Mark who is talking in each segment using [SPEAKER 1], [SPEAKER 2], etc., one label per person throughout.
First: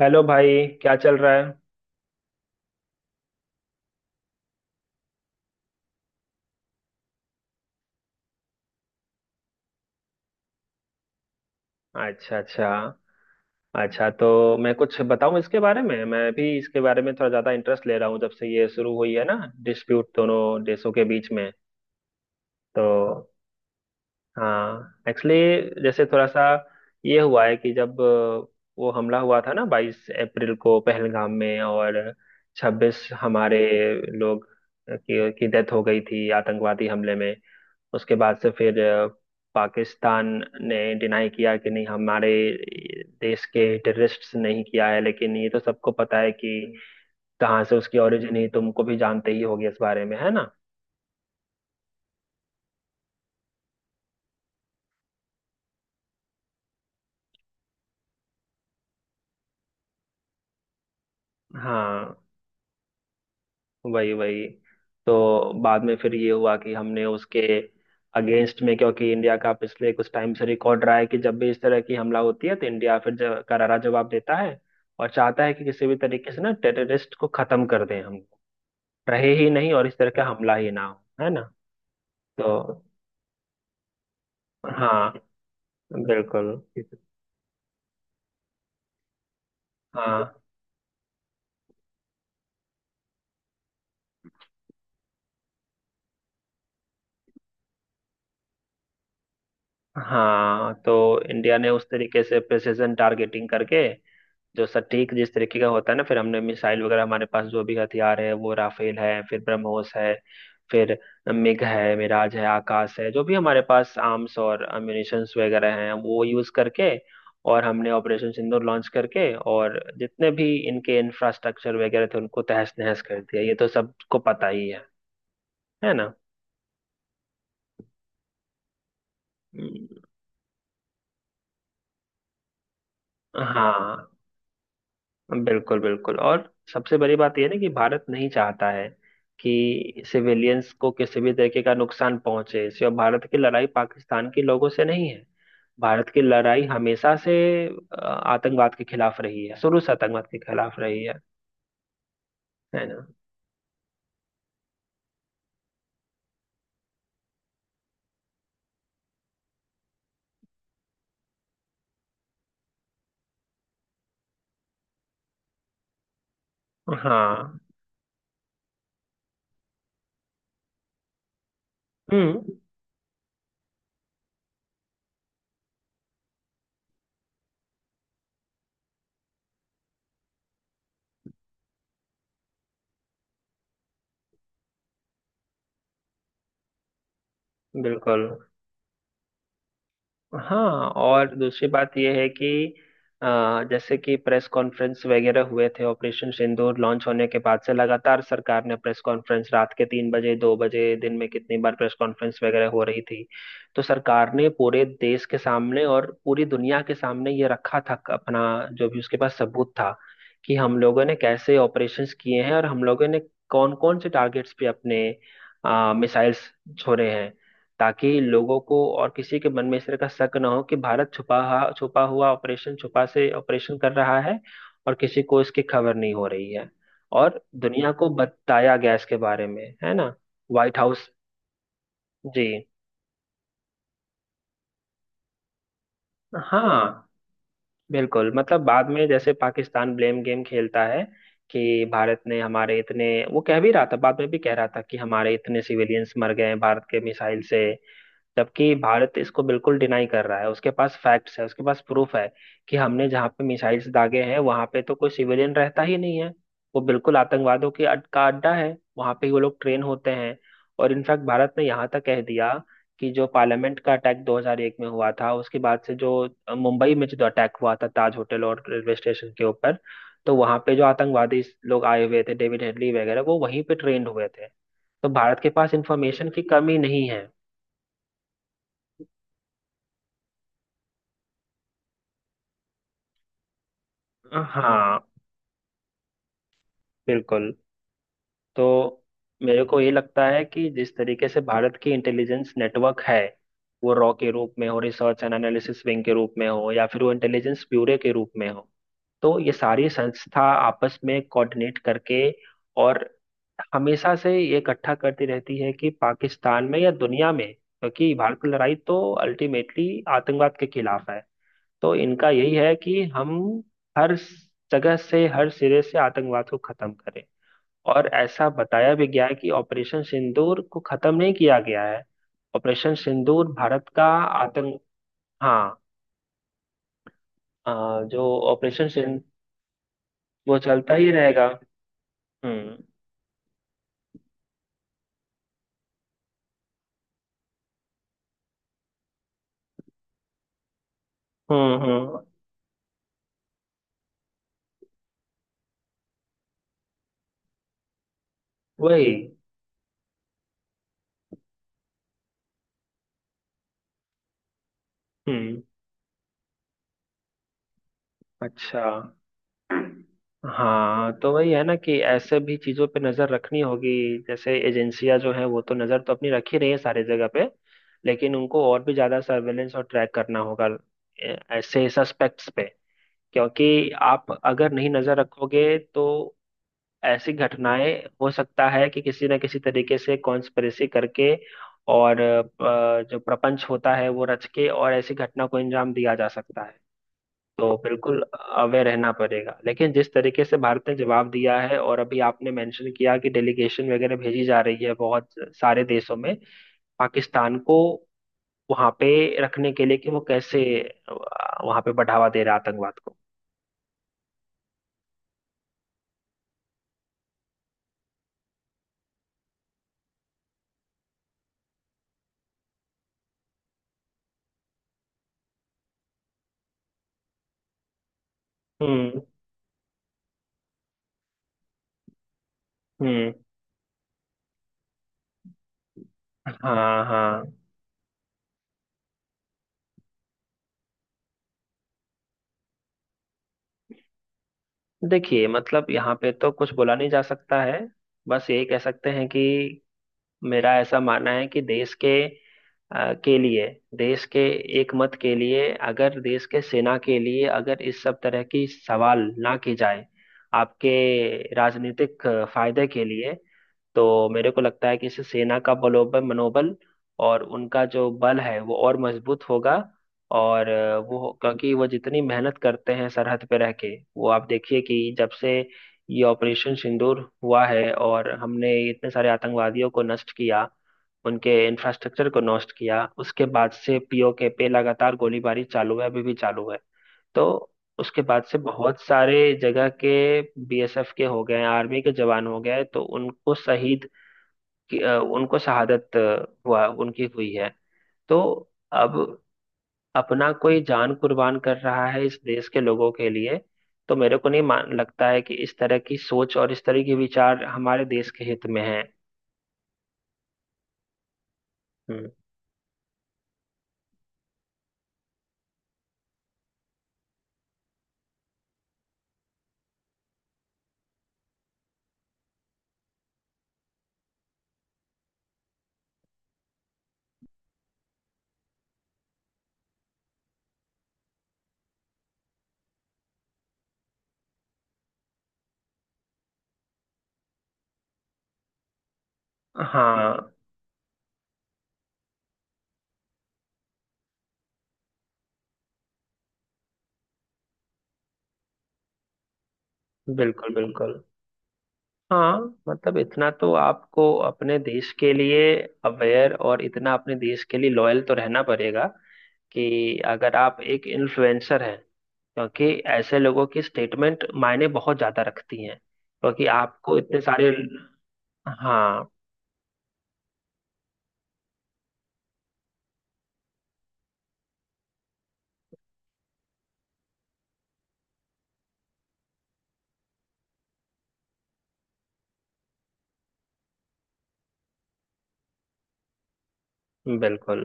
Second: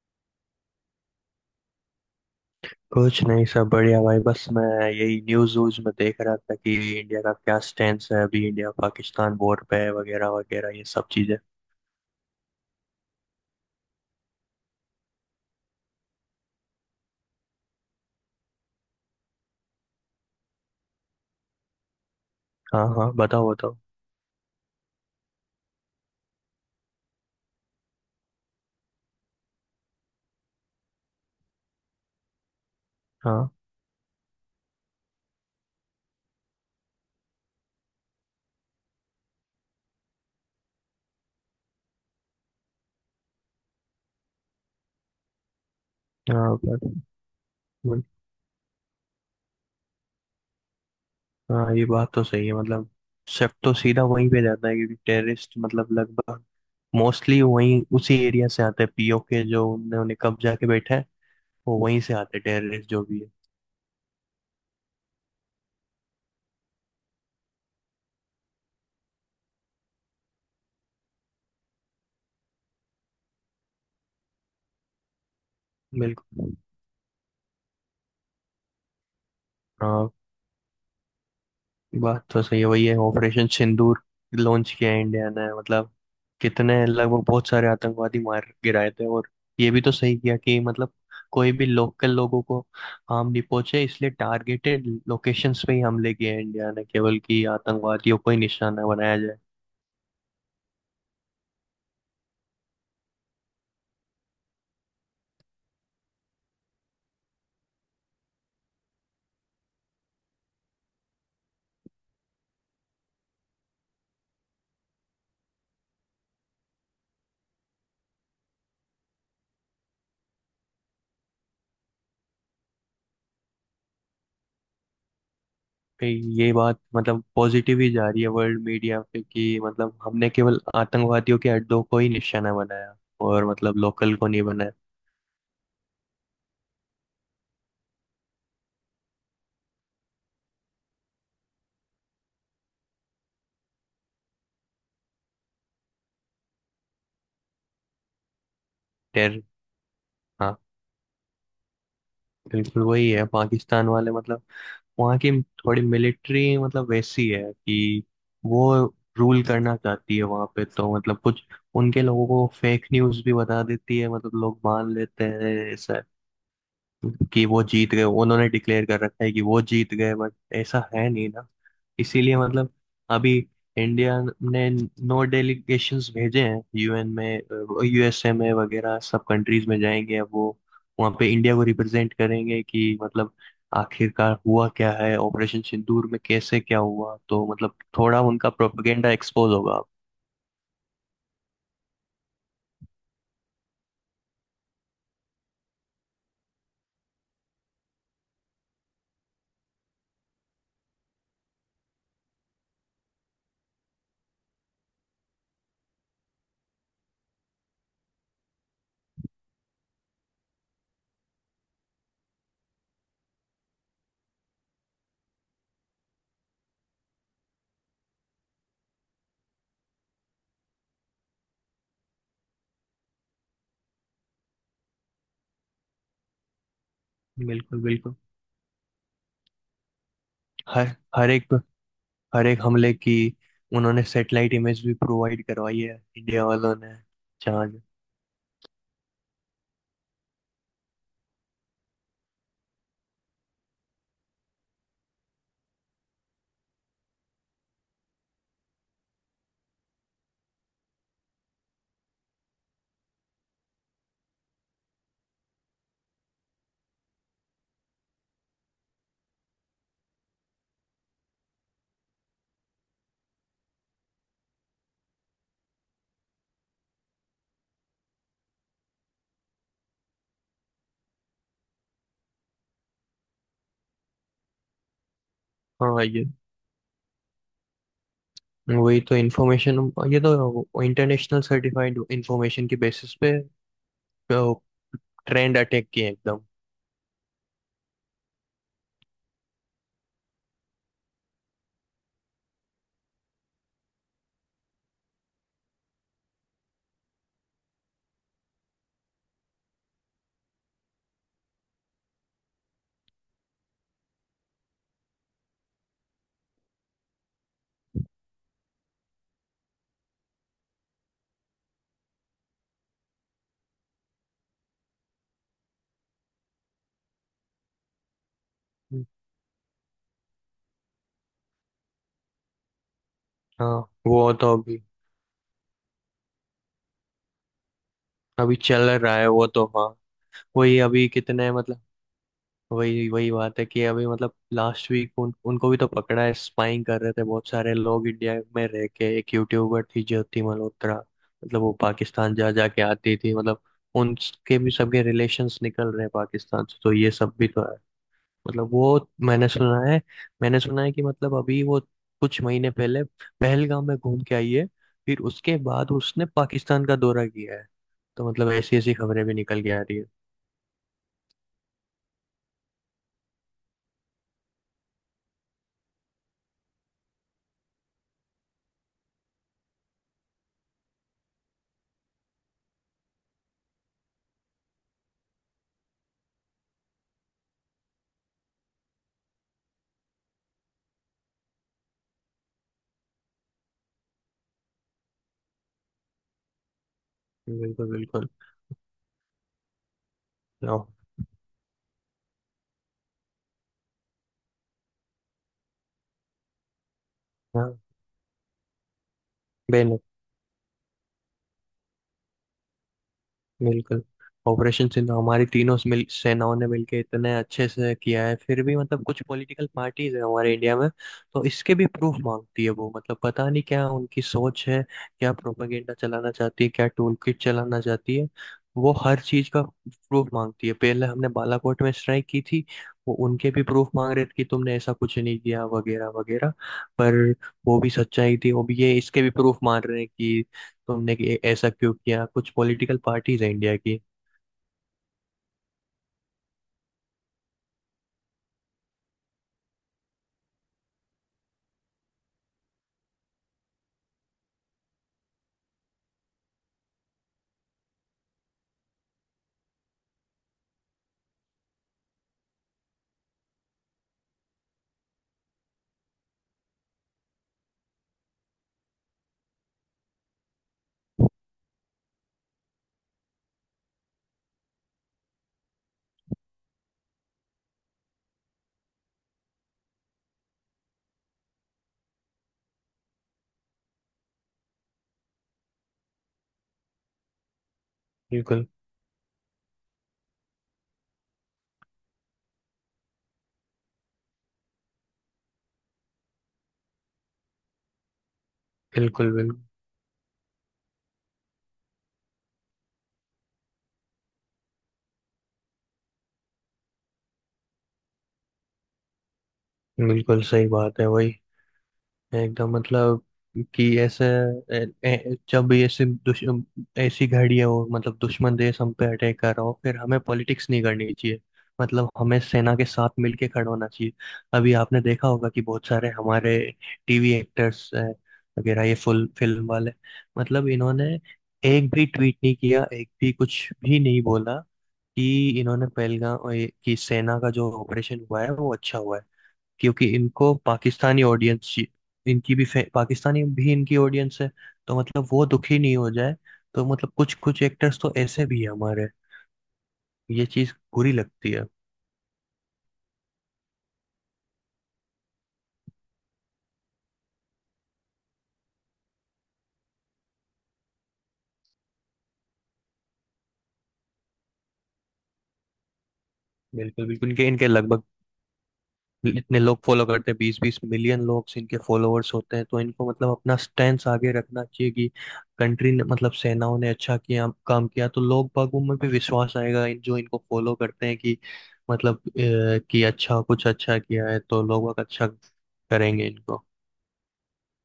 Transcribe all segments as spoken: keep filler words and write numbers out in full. [SPEAKER 1] Hello भाई, क्या चल रहा है।
[SPEAKER 2] कुछ नहीं, सब बढ़िया भाई। बस मैं यही न्यूज व्यूज में देख रहा था कि इंडिया का क्या स्टैंड है, अभी इंडिया पाकिस्तान बॉर्डर पे है वगैरह वगैरह ये सब चीजें।
[SPEAKER 1] अच्छा, अच्छा। अच्छा तो मैं कुछ बताऊं इसके बारे में। मैं भी इसके बारे में थोड़ा ज़्यादा इंटरेस्ट ले रहा हूँ जब से ये शुरू हुई है ना, डिस्प्यूट दोनों देशों के बीच में।
[SPEAKER 2] हाँ हाँ,
[SPEAKER 1] तो,
[SPEAKER 2] बताओ बताओ।
[SPEAKER 1] हाँ, एक्चुअली, जैसे थोड़ा सा ये हुआ है कि जब अ, वो हमला हुआ था ना बाईस अप्रैल को पहलगाम में, और छब्बीस
[SPEAKER 2] हाँ
[SPEAKER 1] हमारे लोग की, की डेथ हो गई थी आतंकवादी हमले में। उसके बाद से फिर अ, पाकिस्तान ने डिनाई किया कि नहीं, हमारे देश के टेररिस्ट्स नहीं किया है, लेकिन ये तो सबको पता है
[SPEAKER 2] हाँ,
[SPEAKER 1] कि
[SPEAKER 2] बत-
[SPEAKER 1] कहाँ से उसकी ओरिजिन है, तुमको भी जानते ही होगी इस बारे में, है ना।
[SPEAKER 2] हाँ ये बात तो सही है, मतलब सब तो सीधा वहीं पे जाता है क्योंकि टेररिस्ट मतलब लगभग मोस्टली वहीं उसी एरिया से आते हैं, पीओके जो उन्होंने उन्हें कब्जा के बैठे हैं। वो वहीं
[SPEAKER 1] हाँ,
[SPEAKER 2] से आते हैं टेररिस्ट जो भी है।
[SPEAKER 1] वही वही। तो बाद में फिर ये हुआ कि हमने उसके अगेंस्ट में, क्योंकि इंडिया का पिछले कुछ टाइम से रिकॉर्ड रहा है कि जब भी इस तरह की हमला होती है तो इंडिया फिर ज- करारा जवाब देता है, और चाहता है कि किसी भी तरीके से ना
[SPEAKER 2] बिल्कुल।
[SPEAKER 1] टेररिस्ट को खत्म कर दें, हम रहे ही नहीं और इस
[SPEAKER 2] हाँ,
[SPEAKER 1] तरह का हमला ही ना हो, है ना।
[SPEAKER 2] बात तो सही है,
[SPEAKER 1] तो
[SPEAKER 2] वही है, ऑपरेशन सिंदूर लॉन्च किया है
[SPEAKER 1] हाँ,
[SPEAKER 2] इंडिया ने। मतलब
[SPEAKER 1] बिल्कुल।
[SPEAKER 2] कितने लगभग बहुत सारे आतंकवादी मार गिराए थे, और ये भी तो सही
[SPEAKER 1] हाँ
[SPEAKER 2] किया कि मतलब कोई भी लोकल लोगों को हार्म नहीं पहुंचे, इसलिए टारगेटेड लोकेशंस पे ही हमले किए हैं इंडिया ने, केवल कि आतंकवादियों को ही निशाना बनाया जाए।
[SPEAKER 1] हाँ, तो इंडिया ने उस तरीके से प्रिसिजन टारगेटिंग करके, जो सटीक जिस तरीके का होता है ना, फिर हमने मिसाइल वगैरह, हमारे पास जो भी हथियार है, वो राफेल है, फिर ब्रह्मोस है, फिर मिग है, मिराज है, आकाश है, जो भी हमारे पास आर्म्स और अम्यूनिशंस वगैरह हैं, वो यूज करके, और हमने ऑपरेशन सिंदूर लॉन्च करके, और जितने भी इनके इंफ्रास्ट्रक्चर वगैरह थे उनको तहस नहस कर दिया। ये तो सबको पता ही है है
[SPEAKER 2] पे,
[SPEAKER 1] ना।
[SPEAKER 2] ये बात मतलब पॉजिटिव ही जा रही है वर्ल्ड मीडिया पे कि मतलब
[SPEAKER 1] हम्म,
[SPEAKER 2] हमने केवल आतंकवादियों के अड्डों को ही निशाना बनाया और मतलब लोकल
[SPEAKER 1] हाँ,
[SPEAKER 2] को नहीं बनाया।
[SPEAKER 1] बिल्कुल बिल्कुल। और सबसे बड़ी बात यह है ना कि भारत नहीं चाहता है कि सिविलियंस को किसी भी तरीके का नुकसान पहुंचे। सिर्फ भारत की लड़ाई पाकिस्तान के लोगों से नहीं है, भारत की लड़ाई हमेशा से अ, आतंकवाद के खिलाफ
[SPEAKER 2] टेर,
[SPEAKER 1] रही है, शुरू से आतंकवाद के
[SPEAKER 2] हाँ
[SPEAKER 1] खिलाफ रही है
[SPEAKER 2] बिल्कुल
[SPEAKER 1] है ना।
[SPEAKER 2] वही है। पाकिस्तान वाले मतलब वहाँ की थोड़ी मिलिट्री मतलब वैसी है कि वो रूल करना चाहती है वहाँ पे, तो मतलब कुछ उनके लोगों को फेक न्यूज़ भी बता देती है, मतलब लोग मान लेते हैं ऐसा कि
[SPEAKER 1] हाँ।
[SPEAKER 2] वो जीत गए। उन्होंने डिक्लेयर कर रखा है कि वो जीत गए, बट ऐसा है नहीं ना। इसीलिए
[SPEAKER 1] हम्म।
[SPEAKER 2] मतलब अभी इंडिया ने नो डेलीगेशंस भेजे हैं, यूएन में, यूएसए में वगैरह सब कंट्रीज में जाएंगे। अब वो वहाँ पे इंडिया को रिप्रेजेंट करेंगे कि मतलब आखिरकार हुआ क्या है ऑपरेशन सिंदूर में, कैसे क्या हुआ। तो मतलब थोड़ा
[SPEAKER 1] बिल्कुल।
[SPEAKER 2] उनका प्रोपेगेंडा एक्सपोज होगा।
[SPEAKER 1] हाँ, और दूसरी बात यह है कि अ, जैसे कि प्रेस कॉन्फ्रेंस वगैरह हुए थे ऑपरेशन सिंदूर लॉन्च होने के बाद से, लगातार सरकार ने प्रेस कॉन्फ्रेंस, रात के तीन बजे, दो बजे, दिन में कितनी बार प्रेस कॉन्फ्रेंस वगैरह हो रही थी। तो सरकार ने पूरे देश के सामने और पूरी दुनिया के सामने ये रखा था अपना, जो भी उसके पास सबूत था, कि हम लोगों ने कैसे ऑपरेशंस किए हैं और हम लोगों ने कौन कौन से टारगेट्स पे अपने मिसाइल्स छोड़े हैं, ताकि लोगों को और किसी के मन में इस तरह का शक ना हो कि भारत छुपा हा- छुपा हुआ ऑपरेशन छुपा से ऑपरेशन कर रहा है और किसी को इसकी खबर नहीं हो रही है, और
[SPEAKER 2] बिल्कुल
[SPEAKER 1] दुनिया को
[SPEAKER 2] बिल्कुल।
[SPEAKER 1] बताया गया इसके बारे में, है ना। व्हाइट
[SPEAKER 2] हर
[SPEAKER 1] हाउस।
[SPEAKER 2] हर एक
[SPEAKER 1] जी।
[SPEAKER 2] हर एक हमले की उन्होंने सैटेलाइट इमेज भी प्रोवाइड करवाई है इंडिया वालों ने।
[SPEAKER 1] हाँ,
[SPEAKER 2] चांद,
[SPEAKER 1] बिल्कुल, मतलब बाद में जैसे पाकिस्तान ब्लेम गेम खेलता है कि भारत ने हमारे इतने, वो कह भी रहा था, बाद में भी कह रहा था कि हमारे इतने सिविलियंस मर गए हैं भारत के मिसाइल से, जबकि भारत इसको बिल्कुल डिनाई कर रहा है, उसके पास फैक्ट्स है, उसके पास प्रूफ है कि हमने जहाँ पे मिसाइल्स दागे हैं वहां पे तो कोई सिविलियन रहता ही नहीं है, वो बिल्कुल आतंकवादियों की अड, का अड्डा है, वहां पे ही वो लोग ट्रेन होते हैं। और इनफैक्ट भारत ने यहाँ तक कह दिया कि जो पार्लियामेंट का अटैक दो हज़ार एक में हुआ था, उसके बाद से जो अ, मुंबई में जो अटैक हुआ था ताज होटल और रेलवे स्टेशन के ऊपर, तो वहां पे जो आतंकवादी लोग आए हुए थे, डेविड हेडली वगैरह, वो वहीं पे ट्रेंड हुए थे। तो भारत के पास
[SPEAKER 2] हाँ ये,
[SPEAKER 1] इंफॉर्मेशन की कमी नहीं है।
[SPEAKER 2] वही तो इंफॉर्मेशन, ये तो इंटरनेशनल सर्टिफाइड इंफॉर्मेशन के बेसिस पे
[SPEAKER 1] हाँ,
[SPEAKER 2] ट्रेंड अटैक किए एकदम।
[SPEAKER 1] बिल्कुल। तो मेरे को ये लगता है कि जिस तरीके से भारत की इंटेलिजेंस नेटवर्क है, वो रॉ के रूप में हो, रिसर्च एंड एनालिसिस विंग के रूप में हो, या फिर वो इंटेलिजेंस ब्यूरो के रूप में हो, तो ये सारी संस्था आपस में कोऑर्डिनेट करके, और हमेशा से ये इकट्ठा करती रहती है कि पाकिस्तान में या दुनिया में, क्योंकि भारत की लड़ाई तो अल्टीमेटली आतंकवाद के खिलाफ है, तो इनका यही है कि हम हर जगह से, हर सिरे से आतंकवाद को खत्म करें। और ऐसा बताया भी गया है कि ऑपरेशन सिंदूर को खत्म नहीं किया गया है, ऑपरेशन सिंदूर
[SPEAKER 2] हाँ,
[SPEAKER 1] भारत का
[SPEAKER 2] वो तो
[SPEAKER 1] आतंक,
[SPEAKER 2] अभी
[SPEAKER 1] हाँ, अ, जो
[SPEAKER 2] अभी
[SPEAKER 1] ऑपरेशन
[SPEAKER 2] चल रहा
[SPEAKER 1] सिंद
[SPEAKER 2] है वो तो। हाँ
[SPEAKER 1] वो
[SPEAKER 2] वही,
[SPEAKER 1] चलता
[SPEAKER 2] अभी
[SPEAKER 1] ही रहेगा।
[SPEAKER 2] कितने मतलब,
[SPEAKER 1] हम्म।
[SPEAKER 2] वही वही बात है कि अभी मतलब लास्ट वीक उन, उनको भी तो पकड़ा है, स्पाइंग कर रहे थे बहुत सारे लोग इंडिया में रह के। एक यूट्यूबर थी ज्योति मल्होत्रा, मतलब वो
[SPEAKER 1] हम्म। हम्म,
[SPEAKER 2] पाकिस्तान जा जा के आती थी। मतलब उनके भी सबके रिलेशंस निकल रहे हैं पाकिस्तान से, तो ये सब भी तो है। मतलब वो,
[SPEAKER 1] वही।
[SPEAKER 2] मैंने सुना है, मैंने सुना है कि मतलब अभी वो कुछ महीने पहले पहलगाम में घूम के आई है, फिर उसके
[SPEAKER 1] हम्म।
[SPEAKER 2] बाद उसने पाकिस्तान का दौरा किया है। तो मतलब ऐसी
[SPEAKER 1] अच्छा,
[SPEAKER 2] ऐसी खबरें भी निकल के आ रही है।
[SPEAKER 1] हाँ, तो वही है ना कि ऐसे भी चीजों पे नजर रखनी होगी। जैसे एजेंसियां जो है वो तो नजर तो अपनी रख ही रही है सारी जगह पे, लेकिन उनको और भी ज्यादा सर्वेलेंस और ट्रैक करना होगा ए- ऐसे सस्पेक्ट्स पे, क्योंकि आप अगर नहीं नजर रखोगे तो ऐसी घटनाएं हो सकता है कि किसी न किसी तरीके से कॉन्स्पिरेसी करके और अ, जो प्रपंच होता है वो रच के और ऐसी घटना को अंजाम दिया जा सकता है। तो
[SPEAKER 2] बिल्कुल
[SPEAKER 1] बिल्कुल
[SPEAKER 2] बिल्कुल।
[SPEAKER 1] अवेयर रहना पड़ेगा। लेकिन जिस तरीके से
[SPEAKER 2] हाँ,
[SPEAKER 1] भारत ने जवाब दिया है, और अभी आपने मेंशन किया कि डेलीगेशन वगैरह भेजी जा रही है बहुत सारे देशों में पाकिस्तान
[SPEAKER 2] हाँ,
[SPEAKER 1] को वहां पे रखने के लिए
[SPEAKER 2] बेन,
[SPEAKER 1] कि वो कैसे अ, वहां पे बढ़ावा दे रहा है आतंकवाद को।
[SPEAKER 2] बिल्कुल। ऑपरेशन सिंधु हमारी तीनों मिल सेनाओं ने मिलकर इतने अच्छे से किया है, फिर भी मतलब कुछ पॉलिटिकल पार्टीज है हमारे इंडिया में। तो इसके भी प्रूफ मांगती है वो, मतलब पता नहीं क्या उनकी सोच है, क्या प्रोपेगेंडा चलाना चाहती है, क्या टूल किट चलाना चाहती है। वो
[SPEAKER 1] हम्म।
[SPEAKER 2] हर चीज का प्रूफ मांगती है। पहले हमने बालाकोट में स्ट्राइक की थी, वो
[SPEAKER 1] हम्म।
[SPEAKER 2] उनके भी प्रूफ मांग रहे थे कि तुमने ऐसा कुछ नहीं किया वगैरह वगैरह।
[SPEAKER 1] हाँ
[SPEAKER 2] पर
[SPEAKER 1] हाँ,
[SPEAKER 2] वो भी सच्चाई थी, वो भी ये इसके भी प्रूफ मांग रहे हैं कि तुमने कि- ऐसा क्यों किया। कुछ पॉलिटिकल पार्टीज है इंडिया की।
[SPEAKER 1] देखिए मतलब यहाँ पे तो कुछ बोला नहीं जा सकता है, बस यही कह सकते हैं कि मेरा ऐसा मानना है कि देश के अ, के लिए, देश के एकमत के लिए, अगर देश के सेना के लिए अगर इस सब तरह की सवाल ना की जाए आपके राजनीतिक अ, फायदे के लिए, तो मेरे को लगता है कि इससे सेना का बलोबल मनोबल और उनका जो बल है वो और मजबूत होगा। और अ, वो, क्योंकि वो जितनी मेहनत करते हैं सरहद पे रह के, वो आप देखिए कि जब से ये ऑपरेशन सिंदूर हुआ है और हमने इतने सारे आतंकवादियों को नष्ट किया, उनके इंफ्रास्ट्रक्चर को नष्ट किया, उसके बाद से पीओके पे लगातार गोलीबारी चालू है, अभी भी चालू है। तो उसके बाद से
[SPEAKER 2] बिल्कुल
[SPEAKER 1] बहुत सारे जगह के बीएसएफ के हो गए, आर्मी के जवान हो गए, तो उनको शहीद, कि अ, उनको शहादत अ, हुआ, उनकी हुई है। तो
[SPEAKER 2] बिल्कुल।
[SPEAKER 1] अब
[SPEAKER 2] बिल्कुल
[SPEAKER 1] अपना कोई जान कुर्बान कर रहा है इस देश के लोगों के लिए, तो मेरे को नहीं मान लगता है कि इस तरह की सोच और इस तरह के विचार हमारे देश के हित में है।
[SPEAKER 2] बिल्कुल सही बात है। वही
[SPEAKER 1] हम्म,
[SPEAKER 2] एकदम मतलब कि ऐसे ए, ए, जब ऐसे दुश ऐसी घड़ी है, वो मतलब दुश्मन देश हम पे अटैक कर रहा हो, फिर हमें पॉलिटिक्स नहीं करनी चाहिए। मतलब हमें सेना के साथ मिलके खड़ा होना चाहिए। अभी आपने देखा होगा कि बहुत सारे हमारे टीवी एक्टर्स वगैरह, ये फुल फिल्म वाले, मतलब इन्होंने एक भी ट्वीट नहीं किया, एक भी कुछ भी नहीं बोला कि इन्होंने पहलगाम ये- कि सेना का जो ऑपरेशन हुआ है वो अच्छा हुआ है। क्योंकि
[SPEAKER 1] हाँ,
[SPEAKER 2] इनको पाकिस्तानी ऑडियंस, इनकी भी फे- पाकिस्तानी भी इनकी ऑडियंस है, तो मतलब वो दुखी नहीं हो जाए। तो मतलब कुछ कुछ एक्टर्स तो ऐसे भी है हमारे, ये चीज
[SPEAKER 1] बिल्कुल
[SPEAKER 2] बुरी
[SPEAKER 1] बिल्कुल।
[SPEAKER 2] लगती है।
[SPEAKER 1] हाँ मतलब इतना तो आपको अपने देश के लिए अवेयर, और इतना अपने देश के लिए लॉयल तो रहना पड़ेगा कि अगर आप एक इन्फ्लुएंसर हैं, क्योंकि ऐसे लोगों की स्टेटमेंट मायने बहुत ज्यादा रखती हैं क्योंकि
[SPEAKER 2] बिल्कुल
[SPEAKER 1] आपको
[SPEAKER 2] बिल्कुल।
[SPEAKER 1] इतने
[SPEAKER 2] इनके इनके
[SPEAKER 1] सारे,
[SPEAKER 2] लगभग
[SPEAKER 1] हाँ,
[SPEAKER 2] इतने लोग फॉलो करते हैं, बीस बीस मिलियन लोग इनके फॉलोअर्स होते हैं, तो इनको मतलब अपना स्टैंड आगे रखना चाहिए कि कंट्री ने मतलब सेनाओं ने अच्छा किया, काम किया, तो लोग बागों में भी विश्वास आएगा, इन जो इनको फॉलो करते हैं कि मतलब अ, कि अच्छा, कुछ अच्छा किया है, तो लोग बाग अच्छा करेंगे इनको।
[SPEAKER 1] बिल्कुल।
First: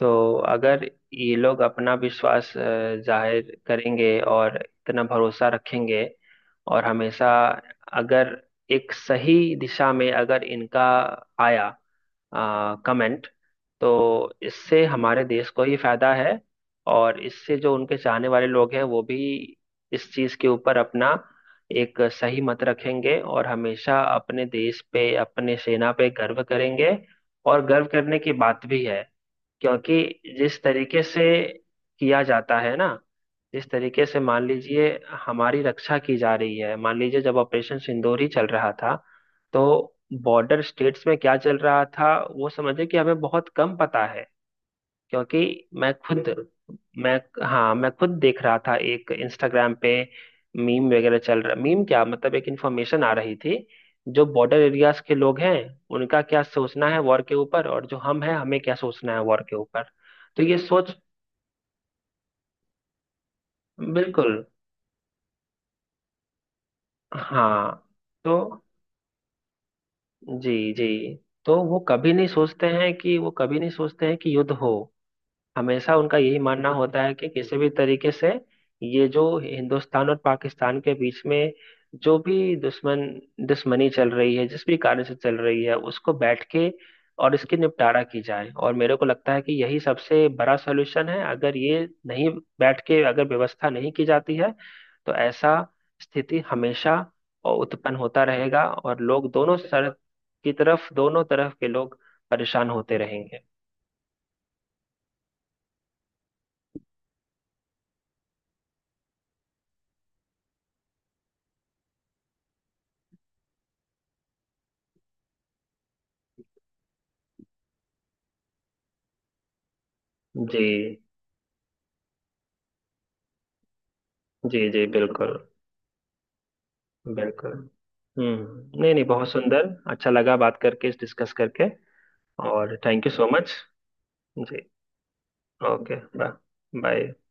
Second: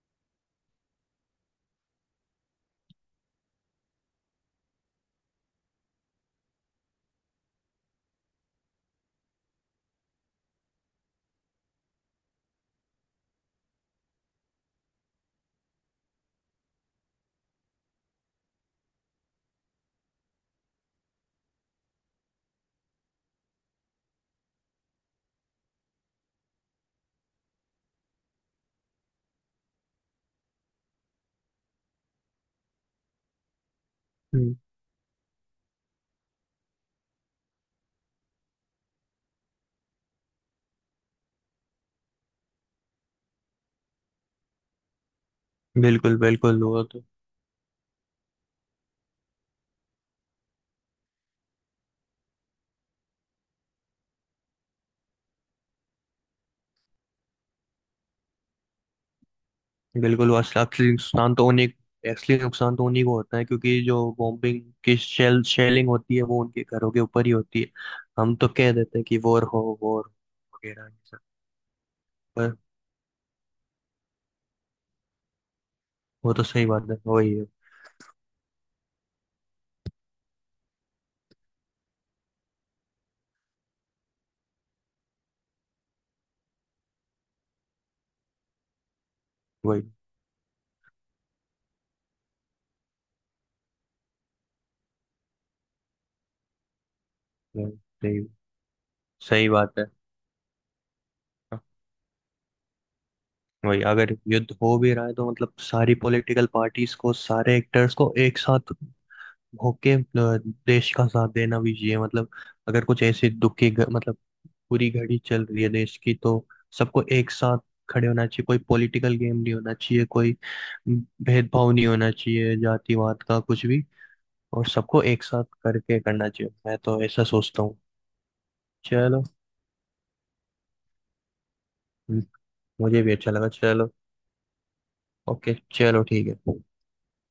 [SPEAKER 1] तो अगर ये लोग अपना विश्वास अ, जाहिर करेंगे और इतना भरोसा रखेंगे, और हमेशा अगर एक सही दिशा में अगर इनका आया कमेंट, तो इससे हमारे देश को ही फायदा है। और इससे जो उनके चाहने वाले लोग हैं वो भी इस चीज के ऊपर अपना एक सही मत रखेंगे और हमेशा अपने देश पे, अपने सेना पे गर्व करेंगे। और गर्व करने की बात भी है, क्योंकि जिस तरीके से किया जाता है ना, जिस तरीके से मान
[SPEAKER 2] हम्म,
[SPEAKER 1] लीजिए हमारी रक्षा की जा रही है, मान लीजिए जब ऑपरेशन सिंदूर ही चल रहा था, तो बॉर्डर स्टेट्स में क्या चल रहा था वो समझे कि हमें बहुत कम पता है, क्योंकि मैं
[SPEAKER 2] बिल्कुल
[SPEAKER 1] खुद
[SPEAKER 2] बिल्कुल, वो तो
[SPEAKER 1] मैं हाँ, मैं खुद देख रहा था एक इंस्टाग्राम पे मीम वगैरह चल रहा, मीम क्या मतलब एक इंफॉर्मेशन आ रही थी, जो बॉर्डर एरियाज के लोग हैं उनका क्या सोचना है वॉर के ऊपर और जो हम हैं हमें क्या सोचना है वॉर के ऊपर।
[SPEAKER 2] बिल्कुल। वो
[SPEAKER 1] तो
[SPEAKER 2] असली
[SPEAKER 1] ये
[SPEAKER 2] असली
[SPEAKER 1] सोच,
[SPEAKER 2] नुकसान तो उन्हीं असली नुकसान तो उन्हीं को होता है, क्योंकि जो
[SPEAKER 1] बिल्कुल,
[SPEAKER 2] बॉम्बिंग की शेल शेलिंग होती है वो उनके घरों के ऊपर ही होती है।
[SPEAKER 1] हाँ।
[SPEAKER 2] हम तो
[SPEAKER 1] तो
[SPEAKER 2] कह देते हैं कि वॉर हो, वॉर
[SPEAKER 1] जी
[SPEAKER 2] वगैरह
[SPEAKER 1] जी,
[SPEAKER 2] ये सब।
[SPEAKER 1] तो वो कभी नहीं
[SPEAKER 2] पर
[SPEAKER 1] सोचते हैं कि वो कभी नहीं सोचते हैं कि युद्ध हो, हमेशा उनका
[SPEAKER 2] वो
[SPEAKER 1] यही
[SPEAKER 2] तो सही
[SPEAKER 1] मानना
[SPEAKER 2] बात है,
[SPEAKER 1] होता है कि
[SPEAKER 2] वही है।
[SPEAKER 1] किसी भी तरीके से ये जो हिंदुस्तान और पाकिस्तान के बीच में जो भी दुश्मन दुश्मनी चल रही है, जिस भी कारण से चल रही है, उसको बैठ के और इसके निपटारा की जाए। और मेरे को लगता है कि यही
[SPEAKER 2] वही
[SPEAKER 1] सबसे बड़ा सलूशन है। अगर ये नहीं बैठ के अगर व्यवस्था नहीं की जाती है, तो ऐसा स्थिति हमेशा
[SPEAKER 2] वही-
[SPEAKER 1] उत्पन्न
[SPEAKER 2] सही,
[SPEAKER 1] होता रहेगा और लोग
[SPEAKER 2] सही
[SPEAKER 1] दोनों
[SPEAKER 2] बात है।
[SPEAKER 1] सर की तरफ, दोनों तरफ
[SPEAKER 2] हाँ,
[SPEAKER 1] के लोग परेशान होते रहेंगे।
[SPEAKER 2] वही, अगर युद्ध हो भी रहा है तो मतलब सारी पॉलिटिकल पार्टीज को, सारे एक्टर्स को एक साथ होके अ, देश का साथ देना भी चाहिए। मतलब अगर कुछ ऐसी दुखी घ- मतलब पूरी घड़ी चल रही है देश की, तो सबको एक साथ खड़े होना चाहिए। कोई पॉलिटिकल गेम नहीं होना चाहिए, कोई
[SPEAKER 1] जी
[SPEAKER 2] भेदभाव नहीं होना चाहिए, जातिवाद का कुछ भी। और
[SPEAKER 1] जी। जी,
[SPEAKER 2] सबको एक
[SPEAKER 1] बिल्कुल
[SPEAKER 2] साथ करके करना चाहिए, मैं तो ऐसा
[SPEAKER 1] बिल्कुल।
[SPEAKER 2] सोचता हूँ।
[SPEAKER 1] हम्म, नहीं नहीं
[SPEAKER 2] चलो।
[SPEAKER 1] बहुत सुंदर, अच्छा लगा बात करके, डिस्कस करके।
[SPEAKER 2] हम्म,
[SPEAKER 1] और
[SPEAKER 2] मुझे
[SPEAKER 1] थैंक यू
[SPEAKER 2] भी
[SPEAKER 1] सो
[SPEAKER 2] अच्छा लगा।
[SPEAKER 1] मच।
[SPEAKER 2] चलो,
[SPEAKER 1] जी।
[SPEAKER 2] ओके,
[SPEAKER 1] ओके,
[SPEAKER 2] चलो ठीक
[SPEAKER 1] बाय।
[SPEAKER 2] है।
[SPEAKER 1] बाय।